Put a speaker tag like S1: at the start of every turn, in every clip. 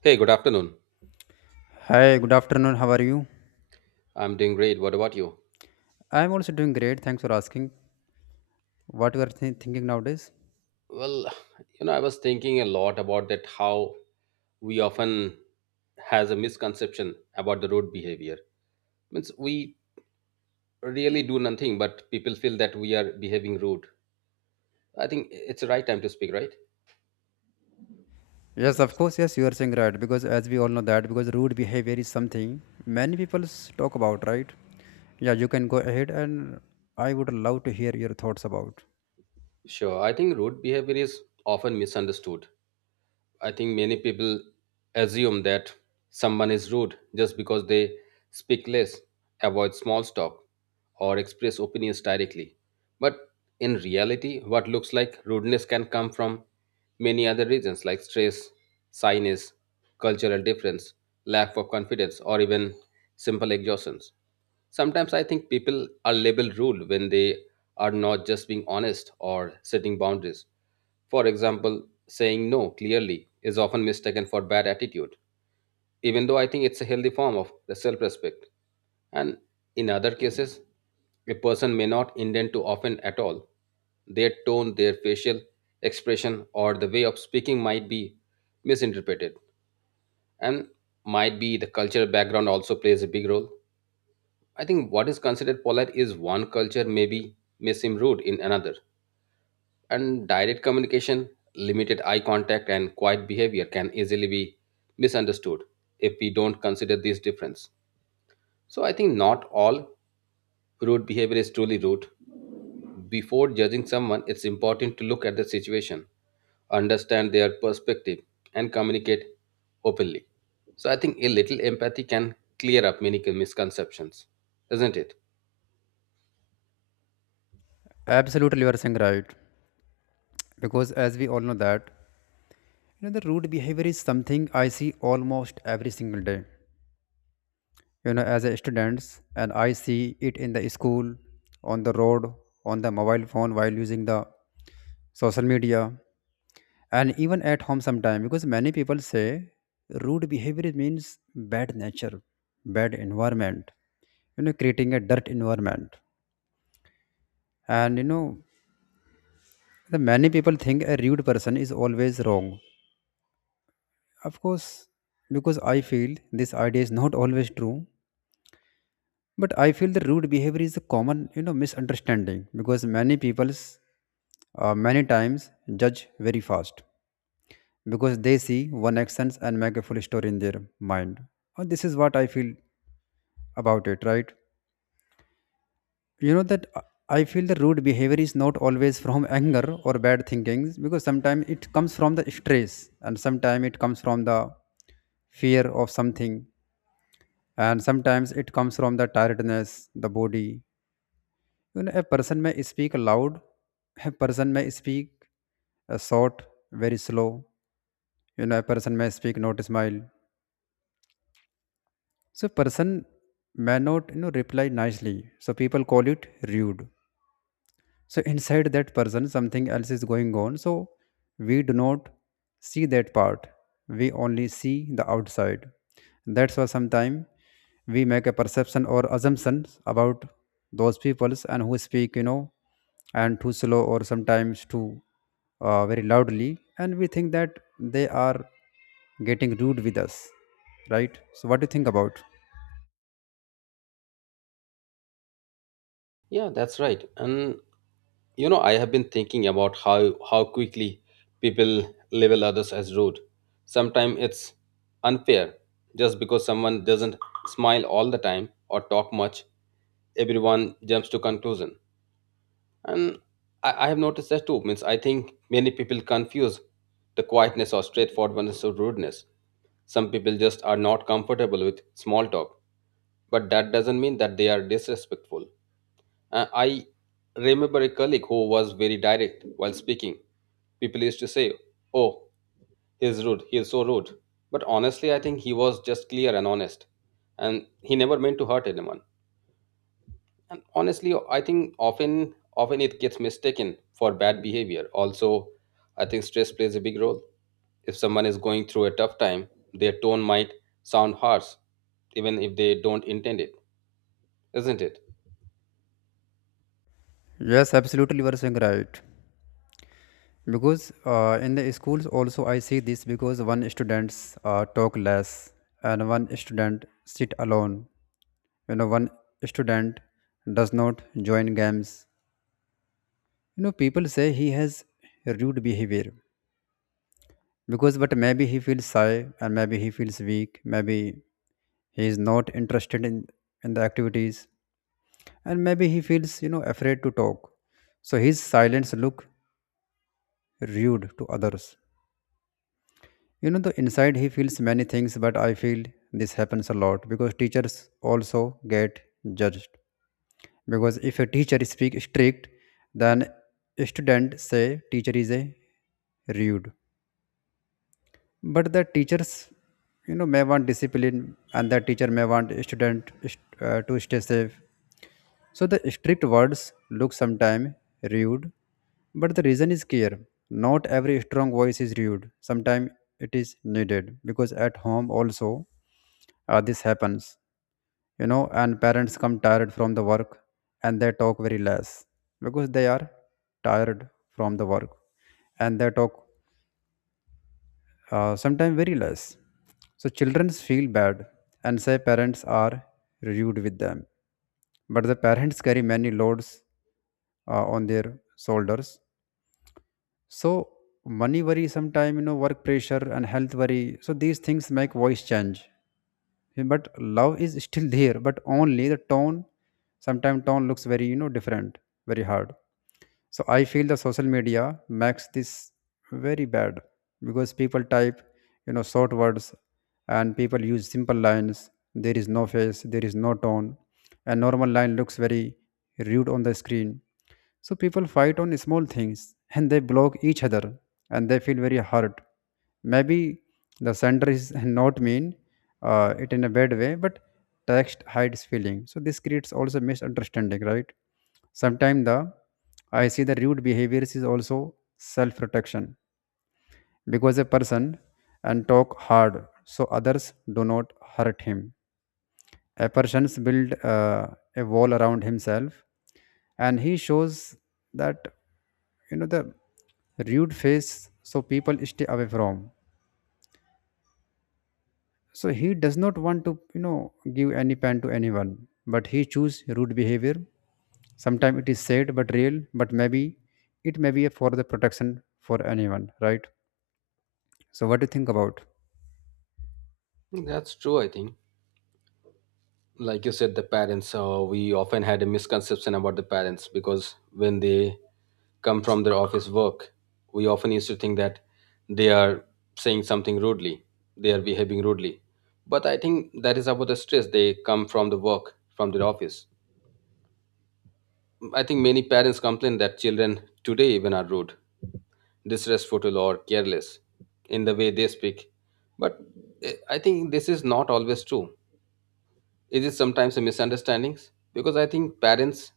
S1: Hey, good afternoon.
S2: Hi, good afternoon. How are you?
S1: I'm doing great. What about you?
S2: I'm also doing great. Thanks for asking. What you are thinking nowadays?
S1: Well, I was thinking a lot about that how we often has a misconception about the rude behavior. Means we really do nothing, but people feel that we are behaving rude. I think it's the right time to speak, right?
S2: Yes, of course. Yes, you are saying right, because as we all know that, because rude behavior is something many people talk about, right? Yeah, you can go ahead, and I would love to hear your thoughts about.
S1: Sure. I think rude behavior is often misunderstood. I think many people assume that someone is rude just because they speak less, avoid small talk, or express opinions directly. But in reality, what looks like rudeness can come from many other reasons like stress, sinus, cultural difference, lack of confidence, or even simple exhaustions. Sometimes I think people are labeled rude when they are not just being honest or setting boundaries. For example, saying no clearly is often mistaken for bad attitude, even though I think it's a healthy form of self respect. And in other cases, a person may not intend to offend at all. Their tone, their facial expression, or the way of speaking might be misinterpreted, and might be the cultural background also plays a big role. I think what is considered polite is one culture may be may seem rude in another. And direct communication, limited eye contact, and quiet behavior can easily be misunderstood if we don't consider these difference. So I think not all rude behavior is truly rude. Before judging someone, it's important to look at the situation, understand their perspective, and communicate openly. So I think a little empathy can clear up many misconceptions, isn't it?
S2: Absolutely, you are saying right, because as we all know that, the rude behavior is something I see almost every single day. As a students, and I see it in the school, on the road, on the mobile phone while using the social media, and even at home sometimes, because many people say rude behavior means bad nature, bad environment, creating a dirt environment. And the many people think a rude person is always wrong, of course. Because I feel this idea is not always true, but I feel the rude behavior is a common misunderstanding, because many people's many times judge very fast, because they see one actions and make a full story in their mind. And this is what I feel about it, right? You know that I feel the rude behavior is not always from anger or bad thinkings, because sometimes it comes from the stress, and sometimes it comes from the fear of something, and sometimes it comes from the tiredness, the body. You know, a person may speak loud, a person may speak short, very slow. You know, a person may speak not smile. So person may not reply nicely. So people call it rude. So inside that person something else is going on. So we do not see that part. We only see the outside. That's why sometimes we make a perception or assumptions about those peoples and who speak and too slow, or sometimes too very loudly, and we think that they are getting rude with us, right? So what do you think about?
S1: Yeah, that's right. And I have been thinking about how quickly people label others as rude. Sometimes it's unfair. Just because someone doesn't smile all the time or talk much, everyone jumps to conclusion. And I have noticed that too. Means I think many people confuse the quietness or straightforwardness of rudeness. Some people just are not comfortable with small talk, but that doesn't mean that they are disrespectful. I remember a colleague who was very direct while speaking. People used to say, Oh, he's rude, he's so rude. But honestly, I think he was just clear and honest. And he never meant to hurt anyone. And honestly, I think often it gets mistaken for bad behavior. Also, I think stress plays a big role. If someone is going through a tough time, their tone might sound harsh, even if they don't intend it, isn't it?
S2: Yes, absolutely, you are saying right. Because in the schools also I see this, because one students talk less, and one student sit alone. One student does not join games. People say he has rude behavior, because but maybe he feels shy, and maybe he feels weak. Maybe he is not interested in the activities, and maybe he feels afraid to talk. So his silence look rude to others. The inside he feels many things, but I feel this happens a lot, because teachers also get judged. Because if a teacher speak strict, then student say teacher is a rude, but the teachers may want discipline, and the teacher may want student to stay safe. So the strict words look sometimes rude, but the reason is clear. Not every strong voice is rude. Sometimes it is needed, because at home also this happens, and parents come tired from the work, and they talk very less, because they are tired from the work, and they talk sometimes very less. So children feel bad and say parents are rude with them. But the parents carry many loads on their shoulders. So money worry, sometimes work pressure, and health worry. So these things make voice change. Yeah, but love is still there, but only the tone, sometimes tone looks very different, very hard. So I feel the social media makes this very bad, because people type short words, and people use simple lines. There is no face, there is no tone, and normal line looks very rude on the screen. So people fight on small things, and they block each other, and they feel very hurt. Maybe the sender is not mean it in a bad way, but text hides feeling. So this creates also misunderstanding, right? Sometimes the I see the rude behaviors is also self-protection, because a person and talk hard so others do not hurt him. A person builds a wall around himself, and he shows that the rude face, so people stay away from. So he does not want to give any pen to anyone, but he choose rude behavior. Sometimes it is sad but real, but maybe it may be for the protection for anyone, right? So what do you think about?
S1: That's true, I think. Like you said, the parents, we often had a misconception about the parents because when they come from their office work, we often used to think that they are saying something rudely, they are behaving rudely, but I think that is about the stress. They come from the work, from their office. I think many parents complain that children today even are rude, disrespectful or careless in the way they speak. But I think this is not always true. Is it sometimes a misunderstandings? Because I think parents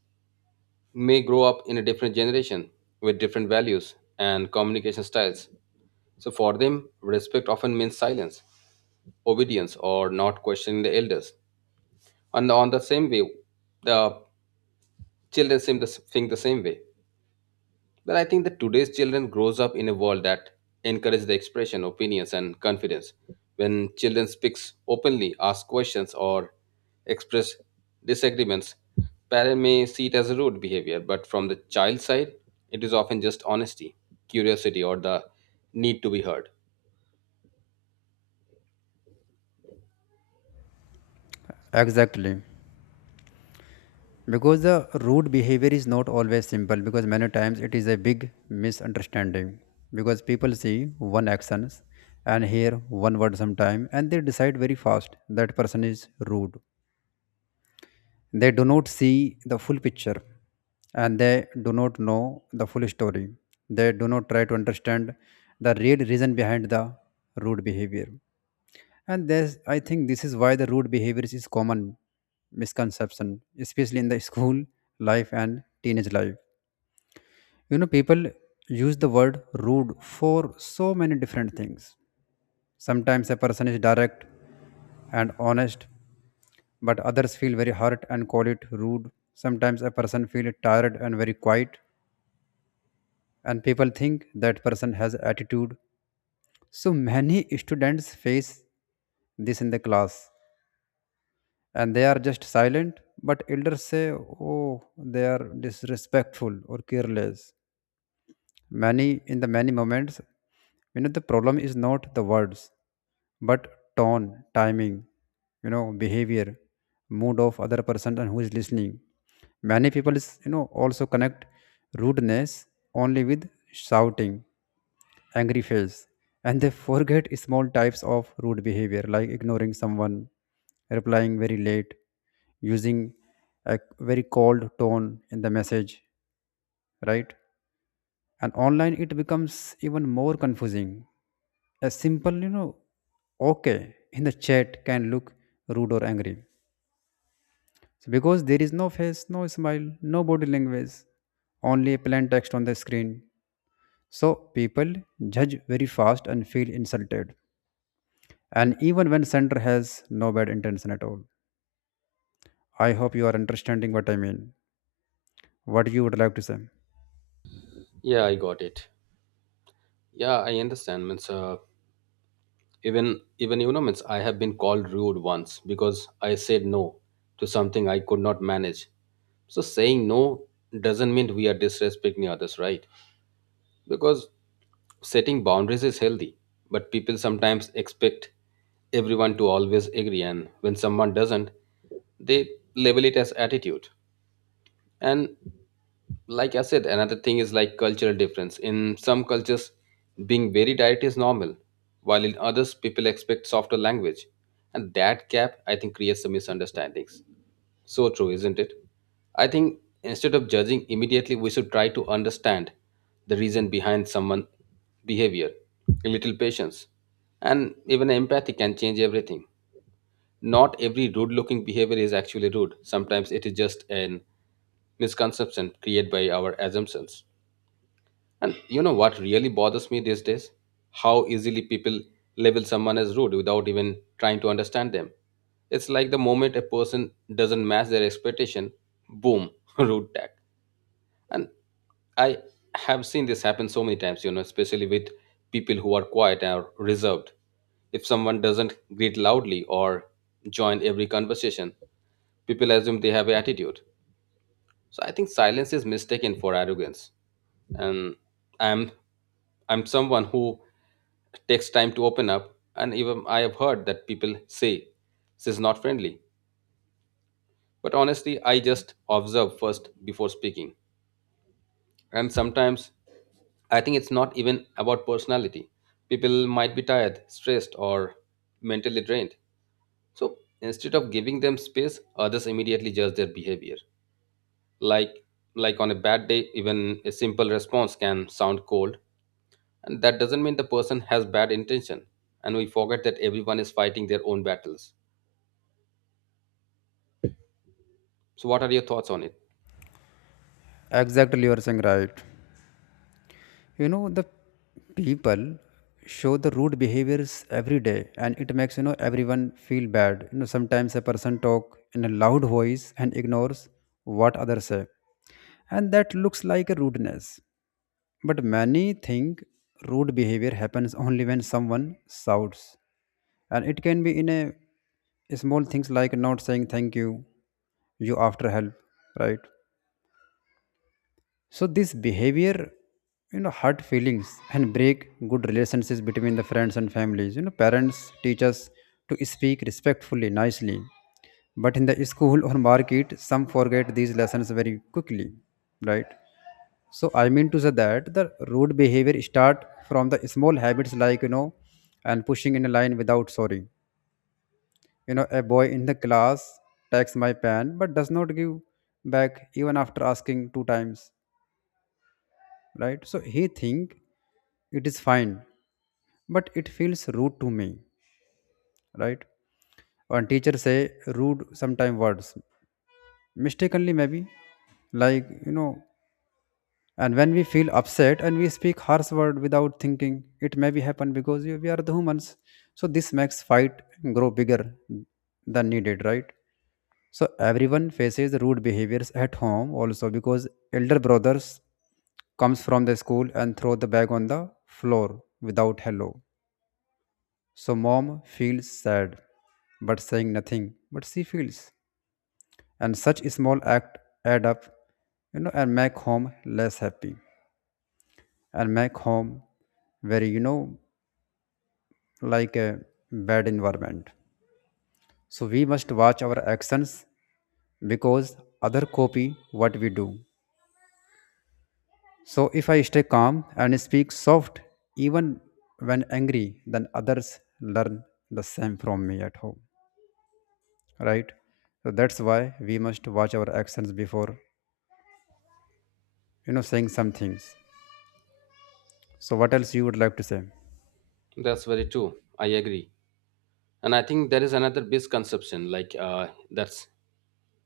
S1: may grow up in a different generation with different values and communication styles. So for them, respect often means silence, obedience, or not questioning the elders. And on the same way, the children seem to think the same way. Well, I think that today's children grows up in a world that encourages the expression, opinions, and confidence. When children speaks openly, ask questions, or express disagreements, parents may see it as a rude behavior, but from the child side, it is often just honesty, curiosity, or the need to be heard.
S2: Exactly. Because the rude behavior is not always simple, because many times it is a big misunderstanding, because people see one actions and hear one word sometime, and they decide very fast that person is rude. They do not see the full picture, and they do not know the full story. They do not try to understand the real reason behind the rude behavior. And I think this is why the rude behaviors is common misconception, especially in the school life and teenage life. You know, people use the word rude for so many different things. Sometimes a person is direct and honest, but others feel very hurt and call it rude. Sometimes a person feel tired and very quiet, and people think that person has attitude. So many students face this in the class, and they are just silent, but elders say, oh, they are disrespectful or careless. Many in the many moments, the problem is not the words, but tone, timing, behavior, mood of other person and who is listening. Many people is also connect rudeness only with shouting, angry face, and they forget small types of rude behavior, like ignoring someone, replying very late, using a very cold tone in the message, right? And online it becomes even more confusing. A simple okay in the chat can look rude or angry, so because there is no face, no smile, no body language, only plain text on the screen. So people judge very fast and feel insulted, and even when sender has no bad intention at all. I hope you are understanding what I mean, what you would like to say.
S1: Yeah, I got it. Yeah, I understand. Means even means I have been called rude once because I said no to something I could not manage. So saying no doesn't mean we are disrespecting others, right? Because setting boundaries is healthy, but people sometimes expect everyone to always agree, and when someone doesn't, they label it as attitude. And like I said, another thing is like cultural difference. In some cultures, being very direct is normal, while in others, people expect softer language. And that gap, I think, creates some misunderstandings. So true, isn't it? I think instead of judging immediately, we should try to understand the reason behind someone's behavior. A little patience and even empathy can change everything. Not every rude looking behavior is actually rude. Sometimes it is just an misconception created by our assumptions. And you know what really bothers me these days? How easily people label someone as rude without even trying to understand them. It's like the moment a person doesn't match their expectation, boom, rude tag. And I have seen this happen so many times, especially with people who are quiet or reserved. If someone doesn't greet loudly or join every conversation, people assume they have an attitude. So I think silence is mistaken for arrogance. And I'm I'm someone who takes time to open up and even I have heard that people say this is not friendly. But honestly, I just observe first before speaking. And sometimes I think it's not even about personality. People might be tired, stressed or mentally drained. So instead of giving them space, others immediately judge their behavior. like like on a bad day, even a simple response can sound cold, and that doesn't mean the person has bad intention. And we forget that everyone is fighting their own battles. So what are your thoughts on it?
S2: Exactly, you are saying right. The people show the rude behaviors every day, and it makes everyone feel bad. Sometimes a person talk in a loud voice and ignores what others say, and that looks like a rudeness. But many think rude behavior happens only when someone shouts, and it can be in a small things like not saying thank you after help, right? So this behavior, hurt feelings and break good relationships between the friends and families. Parents teach us to speak respectfully, nicely. But in the school or market, some forget these lessons very quickly, right? So I mean to say that the rude behavior start from the small habits, like, and pushing in a line without sorry. A boy in the class takes my pen, but does not give back even after asking two times, right? So he think it is fine, but it feels rude to me, right? When teachers say rude sometime words mistakenly, maybe, like, and when we feel upset, and we speak harsh word without thinking, it may be happen because we are the humans. So this makes fight grow bigger than needed, right? So everyone faces rude behaviors at home also, because elder brothers comes from the school and throw the bag on the floor without hello. So mom feels sad, but saying nothing, but she feels. And such small act add up, and make home less happy, and make home very, like a bad environment. So we must watch our actions, because other copy what we do. So if I stay calm and speak soft, even when angry, then others learn the same from me at home, right? So that's why we must watch our actions before saying some things. So what else you would like to say?
S1: That's very true, I agree. And I think there is another misconception like,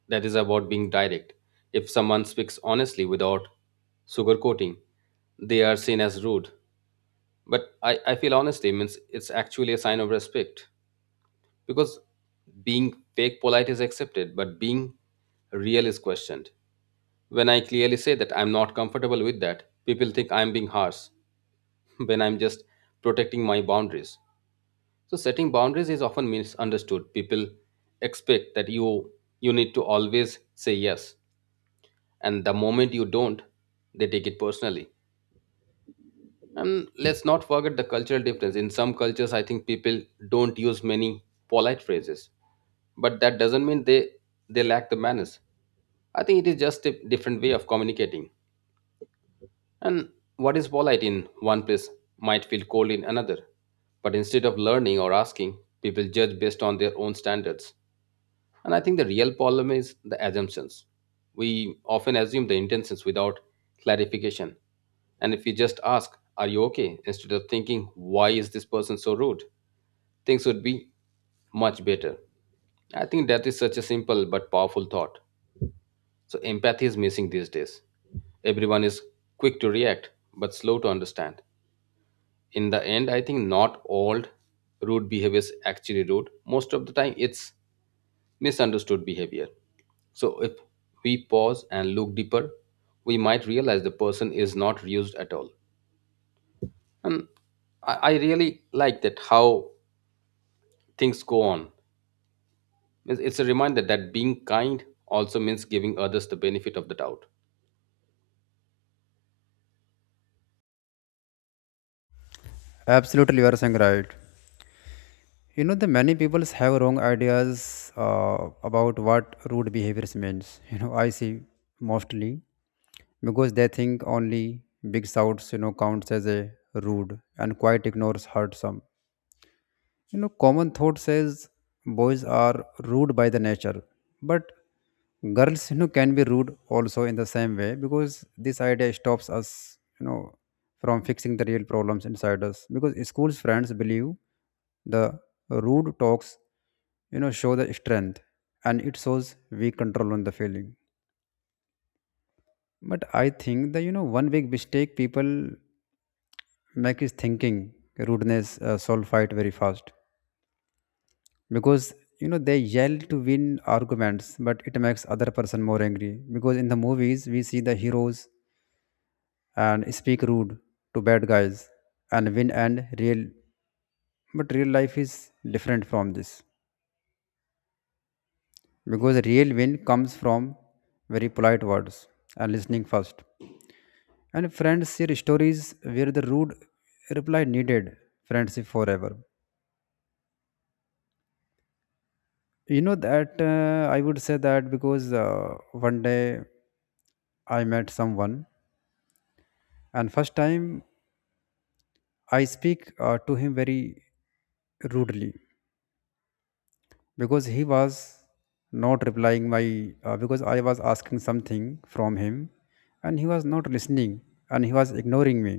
S1: that is about being direct. If someone speaks honestly without sugarcoating, they are seen as rude. But I feel honestly means it's actually a sign of respect because being fake polite is accepted but being real is questioned. When I clearly say that I'm not comfortable with that, people think I'm being harsh when I'm just protecting my boundaries. So setting boundaries is often misunderstood. People expect that you need to always say yes, and the moment you don't, they take it personally. And let's not forget the cultural difference. In some cultures, I think people don't use many polite phrases, but that doesn't mean they lack the manners. I think it is just a different way of communicating. And what is polite in one place might feel cold in another. But instead of learning or asking, people judge based on their own standards. And I think the real problem is the assumptions. We often assume the intentions without clarification. And if we just ask, Are you okay? instead of thinking, Why is this person so rude? Things would be much better. I think that is such a simple but powerful thought. So empathy is missing these days. Everyone is quick to react but slow to understand. In the end, I think not all rude behavior is actually rude. Most of the time, it's misunderstood behavior. So, if we pause and look deeper, we might realize the person is not used at all. And I really like that how things go on. It's a reminder that being kind also means giving others the benefit of the doubt.
S2: Absolutely, you are saying right. The many people have wrong ideas about what rude behaviors means. You know, I see mostly, because they think only big shouts counts as a rude, and quiet ignores hurt some. Common thought says boys are rude by the nature, but girls, can be rude also in the same way, because this idea stops us, from fixing the real problems inside us. Because school's friends believe the rude talks, show the strength, and it shows weak control on the feeling. But I think the you know one big mistake people make is thinking rudeness solve fight very fast because you know they yell to win arguments, but it makes other person more angry. Because in the movies we see the heroes and speak rude to bad guys and win and real, but real life is different from this because real win comes from very polite words and listening first. And friends share stories where the rude reply needed friendship forever. You know that, I would say that because one day I met someone and first time I speak to him very rudely because he was not replying my because I was asking something from him and he was not listening and he was ignoring me.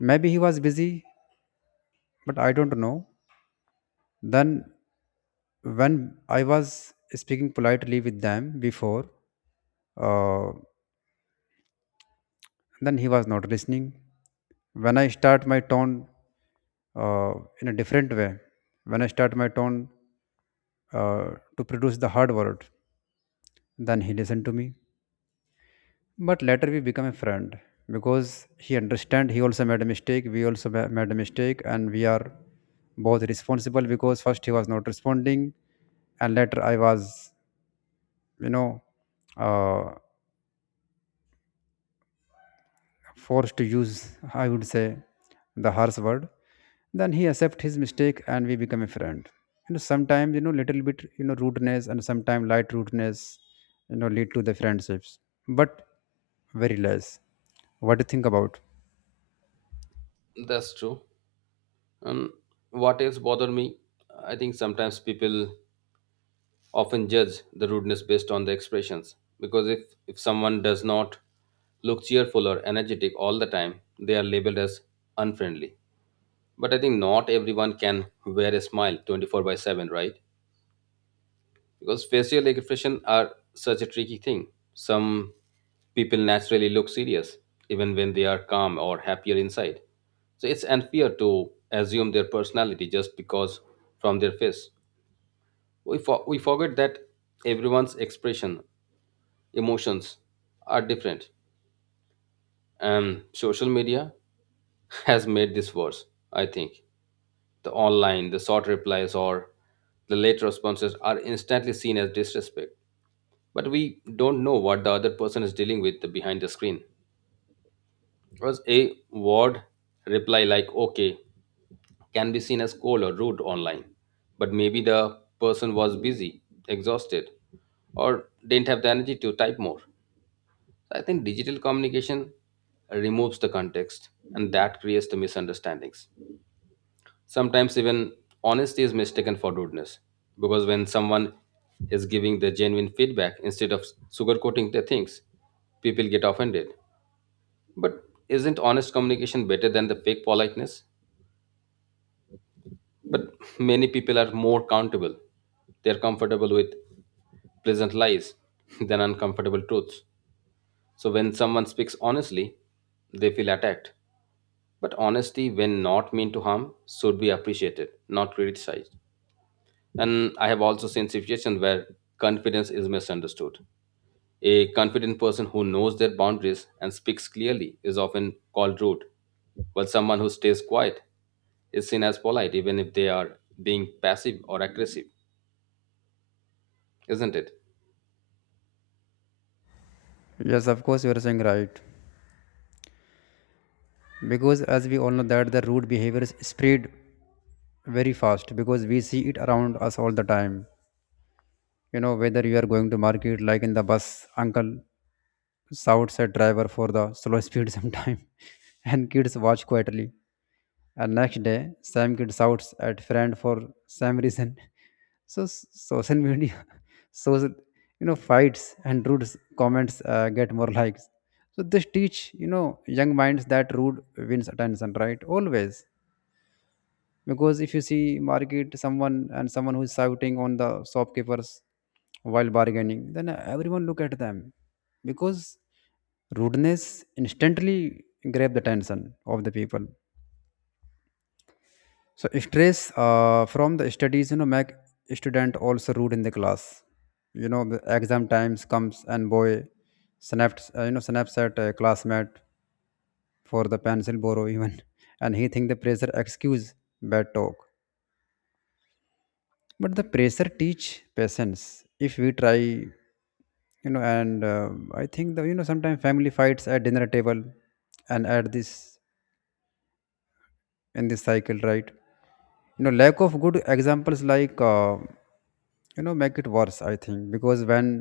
S2: Maybe he was busy, but I don't know. Then when I was speaking politely with them before, uh, then he was not listening. When I start my tone uh, in a different way when I start my tone uh, to produce the hard word. Then he listened to me. But later we became a friend because he understand he also made a mistake. We also made a mistake, and we are both responsible because first he was not responding, and later I was, you know, uh, forced to use, I would say, the harsh word. Then he accept his mistake and we become a friend. You know, sometimes, you know, little bit, you know, rudeness and sometimes light rudeness, you know, lead to the friendships, but very less. What do you think about?
S1: That's true. And what else bother me? I think sometimes people often judge the rudeness based on the expressions because if someone does not look cheerful or energetic all the time, they are labeled as unfriendly. But I think not everyone can wear a smile 24/7, right? Because facial expression are such a tricky thing. Some people naturally look serious even when they are calm or happier inside. So it's unfair to assume their personality just because from their face. We forget that everyone's expression, emotions are different. And social media has made this worse. I think the online, the short replies or the late responses are instantly seen as disrespect, but we don't know what the other person is dealing with behind the screen, because a word reply like okay can be seen as cold or rude online, but maybe the person was busy, exhausted, or didn't have the energy to type more. So, I think digital communication removes the context and that creates the misunderstandings. Sometimes even honesty is mistaken for rudeness because when someone is giving the genuine feedback instead of sugarcoating their things, people get offended. But isn't honest communication better than the fake politeness? But many people are more accountable. They're comfortable with pleasant lies than uncomfortable truths. So when someone speaks honestly, they feel attacked. But honesty, when not meant to harm, should be appreciated, not criticized. And I have also seen situations where confidence is misunderstood. A confident person who knows their boundaries and speaks clearly is often called rude, while someone who stays quiet is seen as polite, even if they are being passive or aggressive, isn't it?
S2: Yes, of course, you are saying right. Because as we all know that the rude behaviors spread very fast because we see it around us all the time. You know, whether you are going to market, like in the bus, uncle shouts at driver for the slow speed sometime and kids watch quietly, and next day same kid shouts at friend for same reason. so s- social media shows, you know, fights and rude comments get more likes. So this teach, you know, young minds that rude wins attention, right, always. Because if you see market someone, and someone who is shouting on the shopkeepers while bargaining, then everyone look at them because rudeness instantly grab the attention of the people. So stress from the studies, you know, make student also rude in the class. You know, the exam times comes and boy snaps you know snaps at a classmate for the pencil borrow even. And he think the pressure excuse bad talk, but the pressure teach patience if we try, you know. And I think the you know sometimes family fights at dinner table, and at this in this cycle, right, you know, lack of good examples, like, you know, make it worse, I think. Because when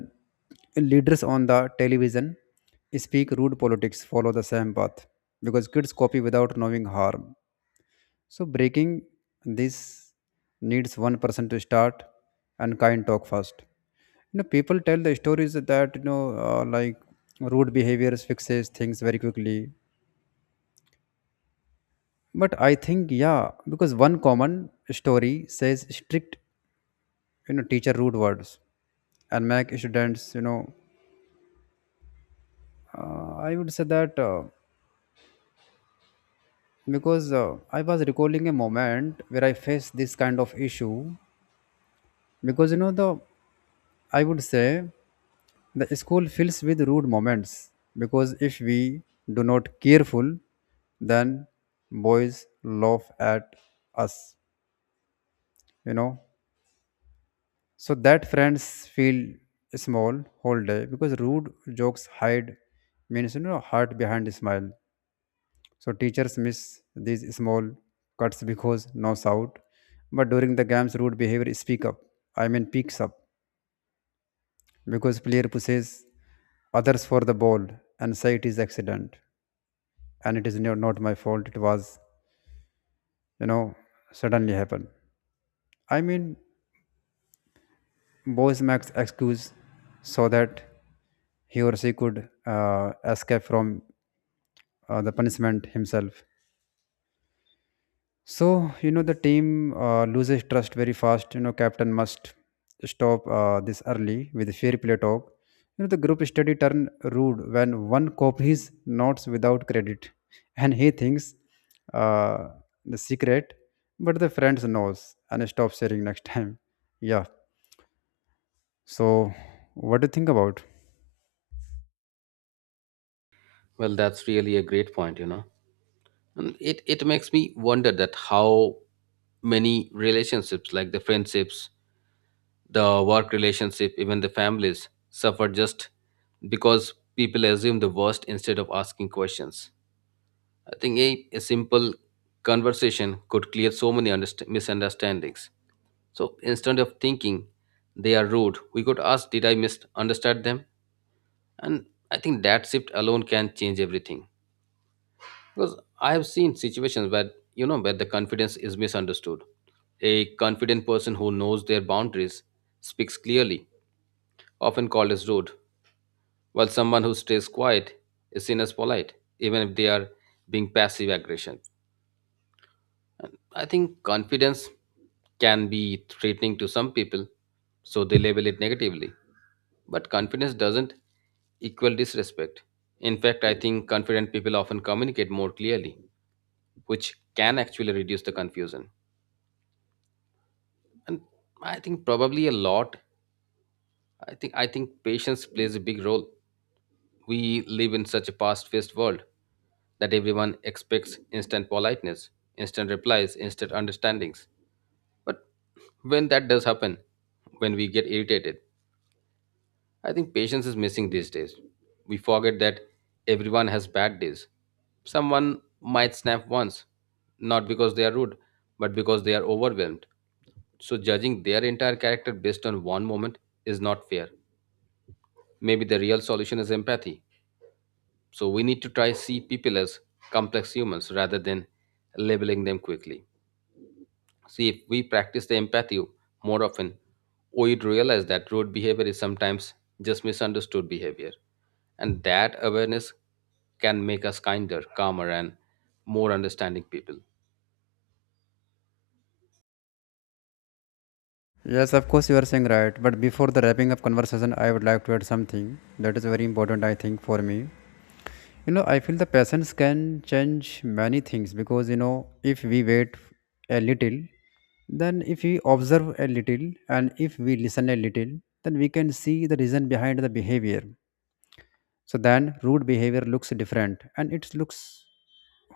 S2: leaders on the television speak rude, politics follow the same path because kids copy without knowing harm. So breaking this needs one person to start and kind talk first. You know, people tell the stories that, you know, like rude behaviors fixes things very quickly. But I think yeah, because one common story says strict, you know, teacher rude words, and make students, you know, I would say that because I was recalling a moment where I faced this kind of issue. Because you know the I would say the school fills with rude moments because if we do not careful, then boys laugh at us, you know, so that friends feel small whole day because rude jokes hide, means, you know, heart behind smile. So teachers miss these small cuts because no shout. But during the games rude behavior speak up I mean picks up because player pushes others for the ball and say it is accident, and it is no, not my fault, it was, you know, suddenly happened. I mean, boys makes excuse so that he or she could escape from the punishment himself. So, you know, the team loses trust very fast. You know, captain must stop this early with fair play talk. You know, the group study turn rude when one copies notes without credit and he thinks uh, the secret, but the friends knows and stop sharing next time. Yeah. So, what do you think about?
S1: Well, that's really a great point. And it makes me wonder that how many relationships, like the friendships, the work relationship, even the families suffer just because people assume the worst instead of asking questions. I think a simple conversation could clear so many misunderstandings. So instead of thinking they are rude, we could ask, Did I misunderstand them? And I think that shift alone can change everything. Because I have seen situations where, where the confidence is misunderstood. A confident person who knows their boundaries speaks clearly, often called as rude, while someone who stays quiet is seen as polite, even if they are being passive aggression. I think confidence can be threatening to some people, so they label it negatively. But confidence doesn't equal disrespect. In fact, I think confident people often communicate more clearly, which can actually reduce the confusion. And I think probably a lot. I think patience plays a big role. We live in such a fast paced world that everyone expects instant politeness, instant replies, instant understandings. But when that does happen, when we get irritated, I think patience is missing these days. We forget that everyone has bad days. Someone might snap once, not because they are rude, but because they are overwhelmed. So judging their entire character based on one moment is not fair. Maybe the real solution is empathy. So we need to try see people as complex humans rather than labeling them quickly. See, if we practice the empathy more often, we'd realize that road behavior is sometimes just misunderstood behavior. And that awareness can make us kinder, calmer, and more understanding people.
S2: Yes, of course you are saying right. But before the wrapping up conversation, I would like to add something that is very important, I think, for me. You know, I feel the patience can change many things because, you know, if we wait a little, then if we observe a little and if we listen a little, then we can see the reason behind the behavior. So then rude behavior looks different and it looks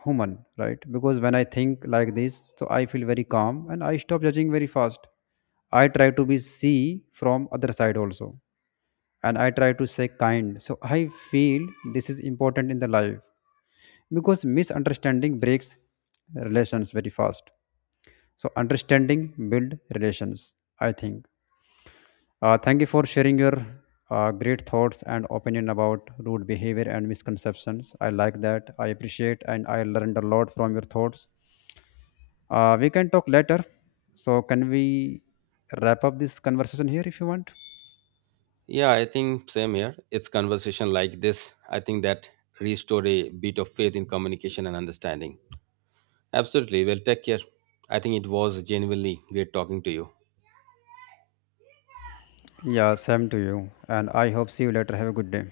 S2: human, right? Because when I think like this, so I feel very calm and I stop judging very fast. I try to be see from other side also, and I try to say kind. So I feel this is important in the life because misunderstanding breaks relations very fast, so understanding build relations, I think. Thank you for sharing your great thoughts and opinion about rude behavior and misconceptions. I like that, I appreciate, and I learned a lot from your thoughts. We can talk later. So can we wrap up this conversation here if you want?
S1: Yeah, I think same here. It's conversation like this. I think that restore a bit of faith in communication and understanding. Absolutely. Well, take care. I think it was genuinely great talking to you.
S2: Yeah, same to you, and I hope see you later. Have a good day.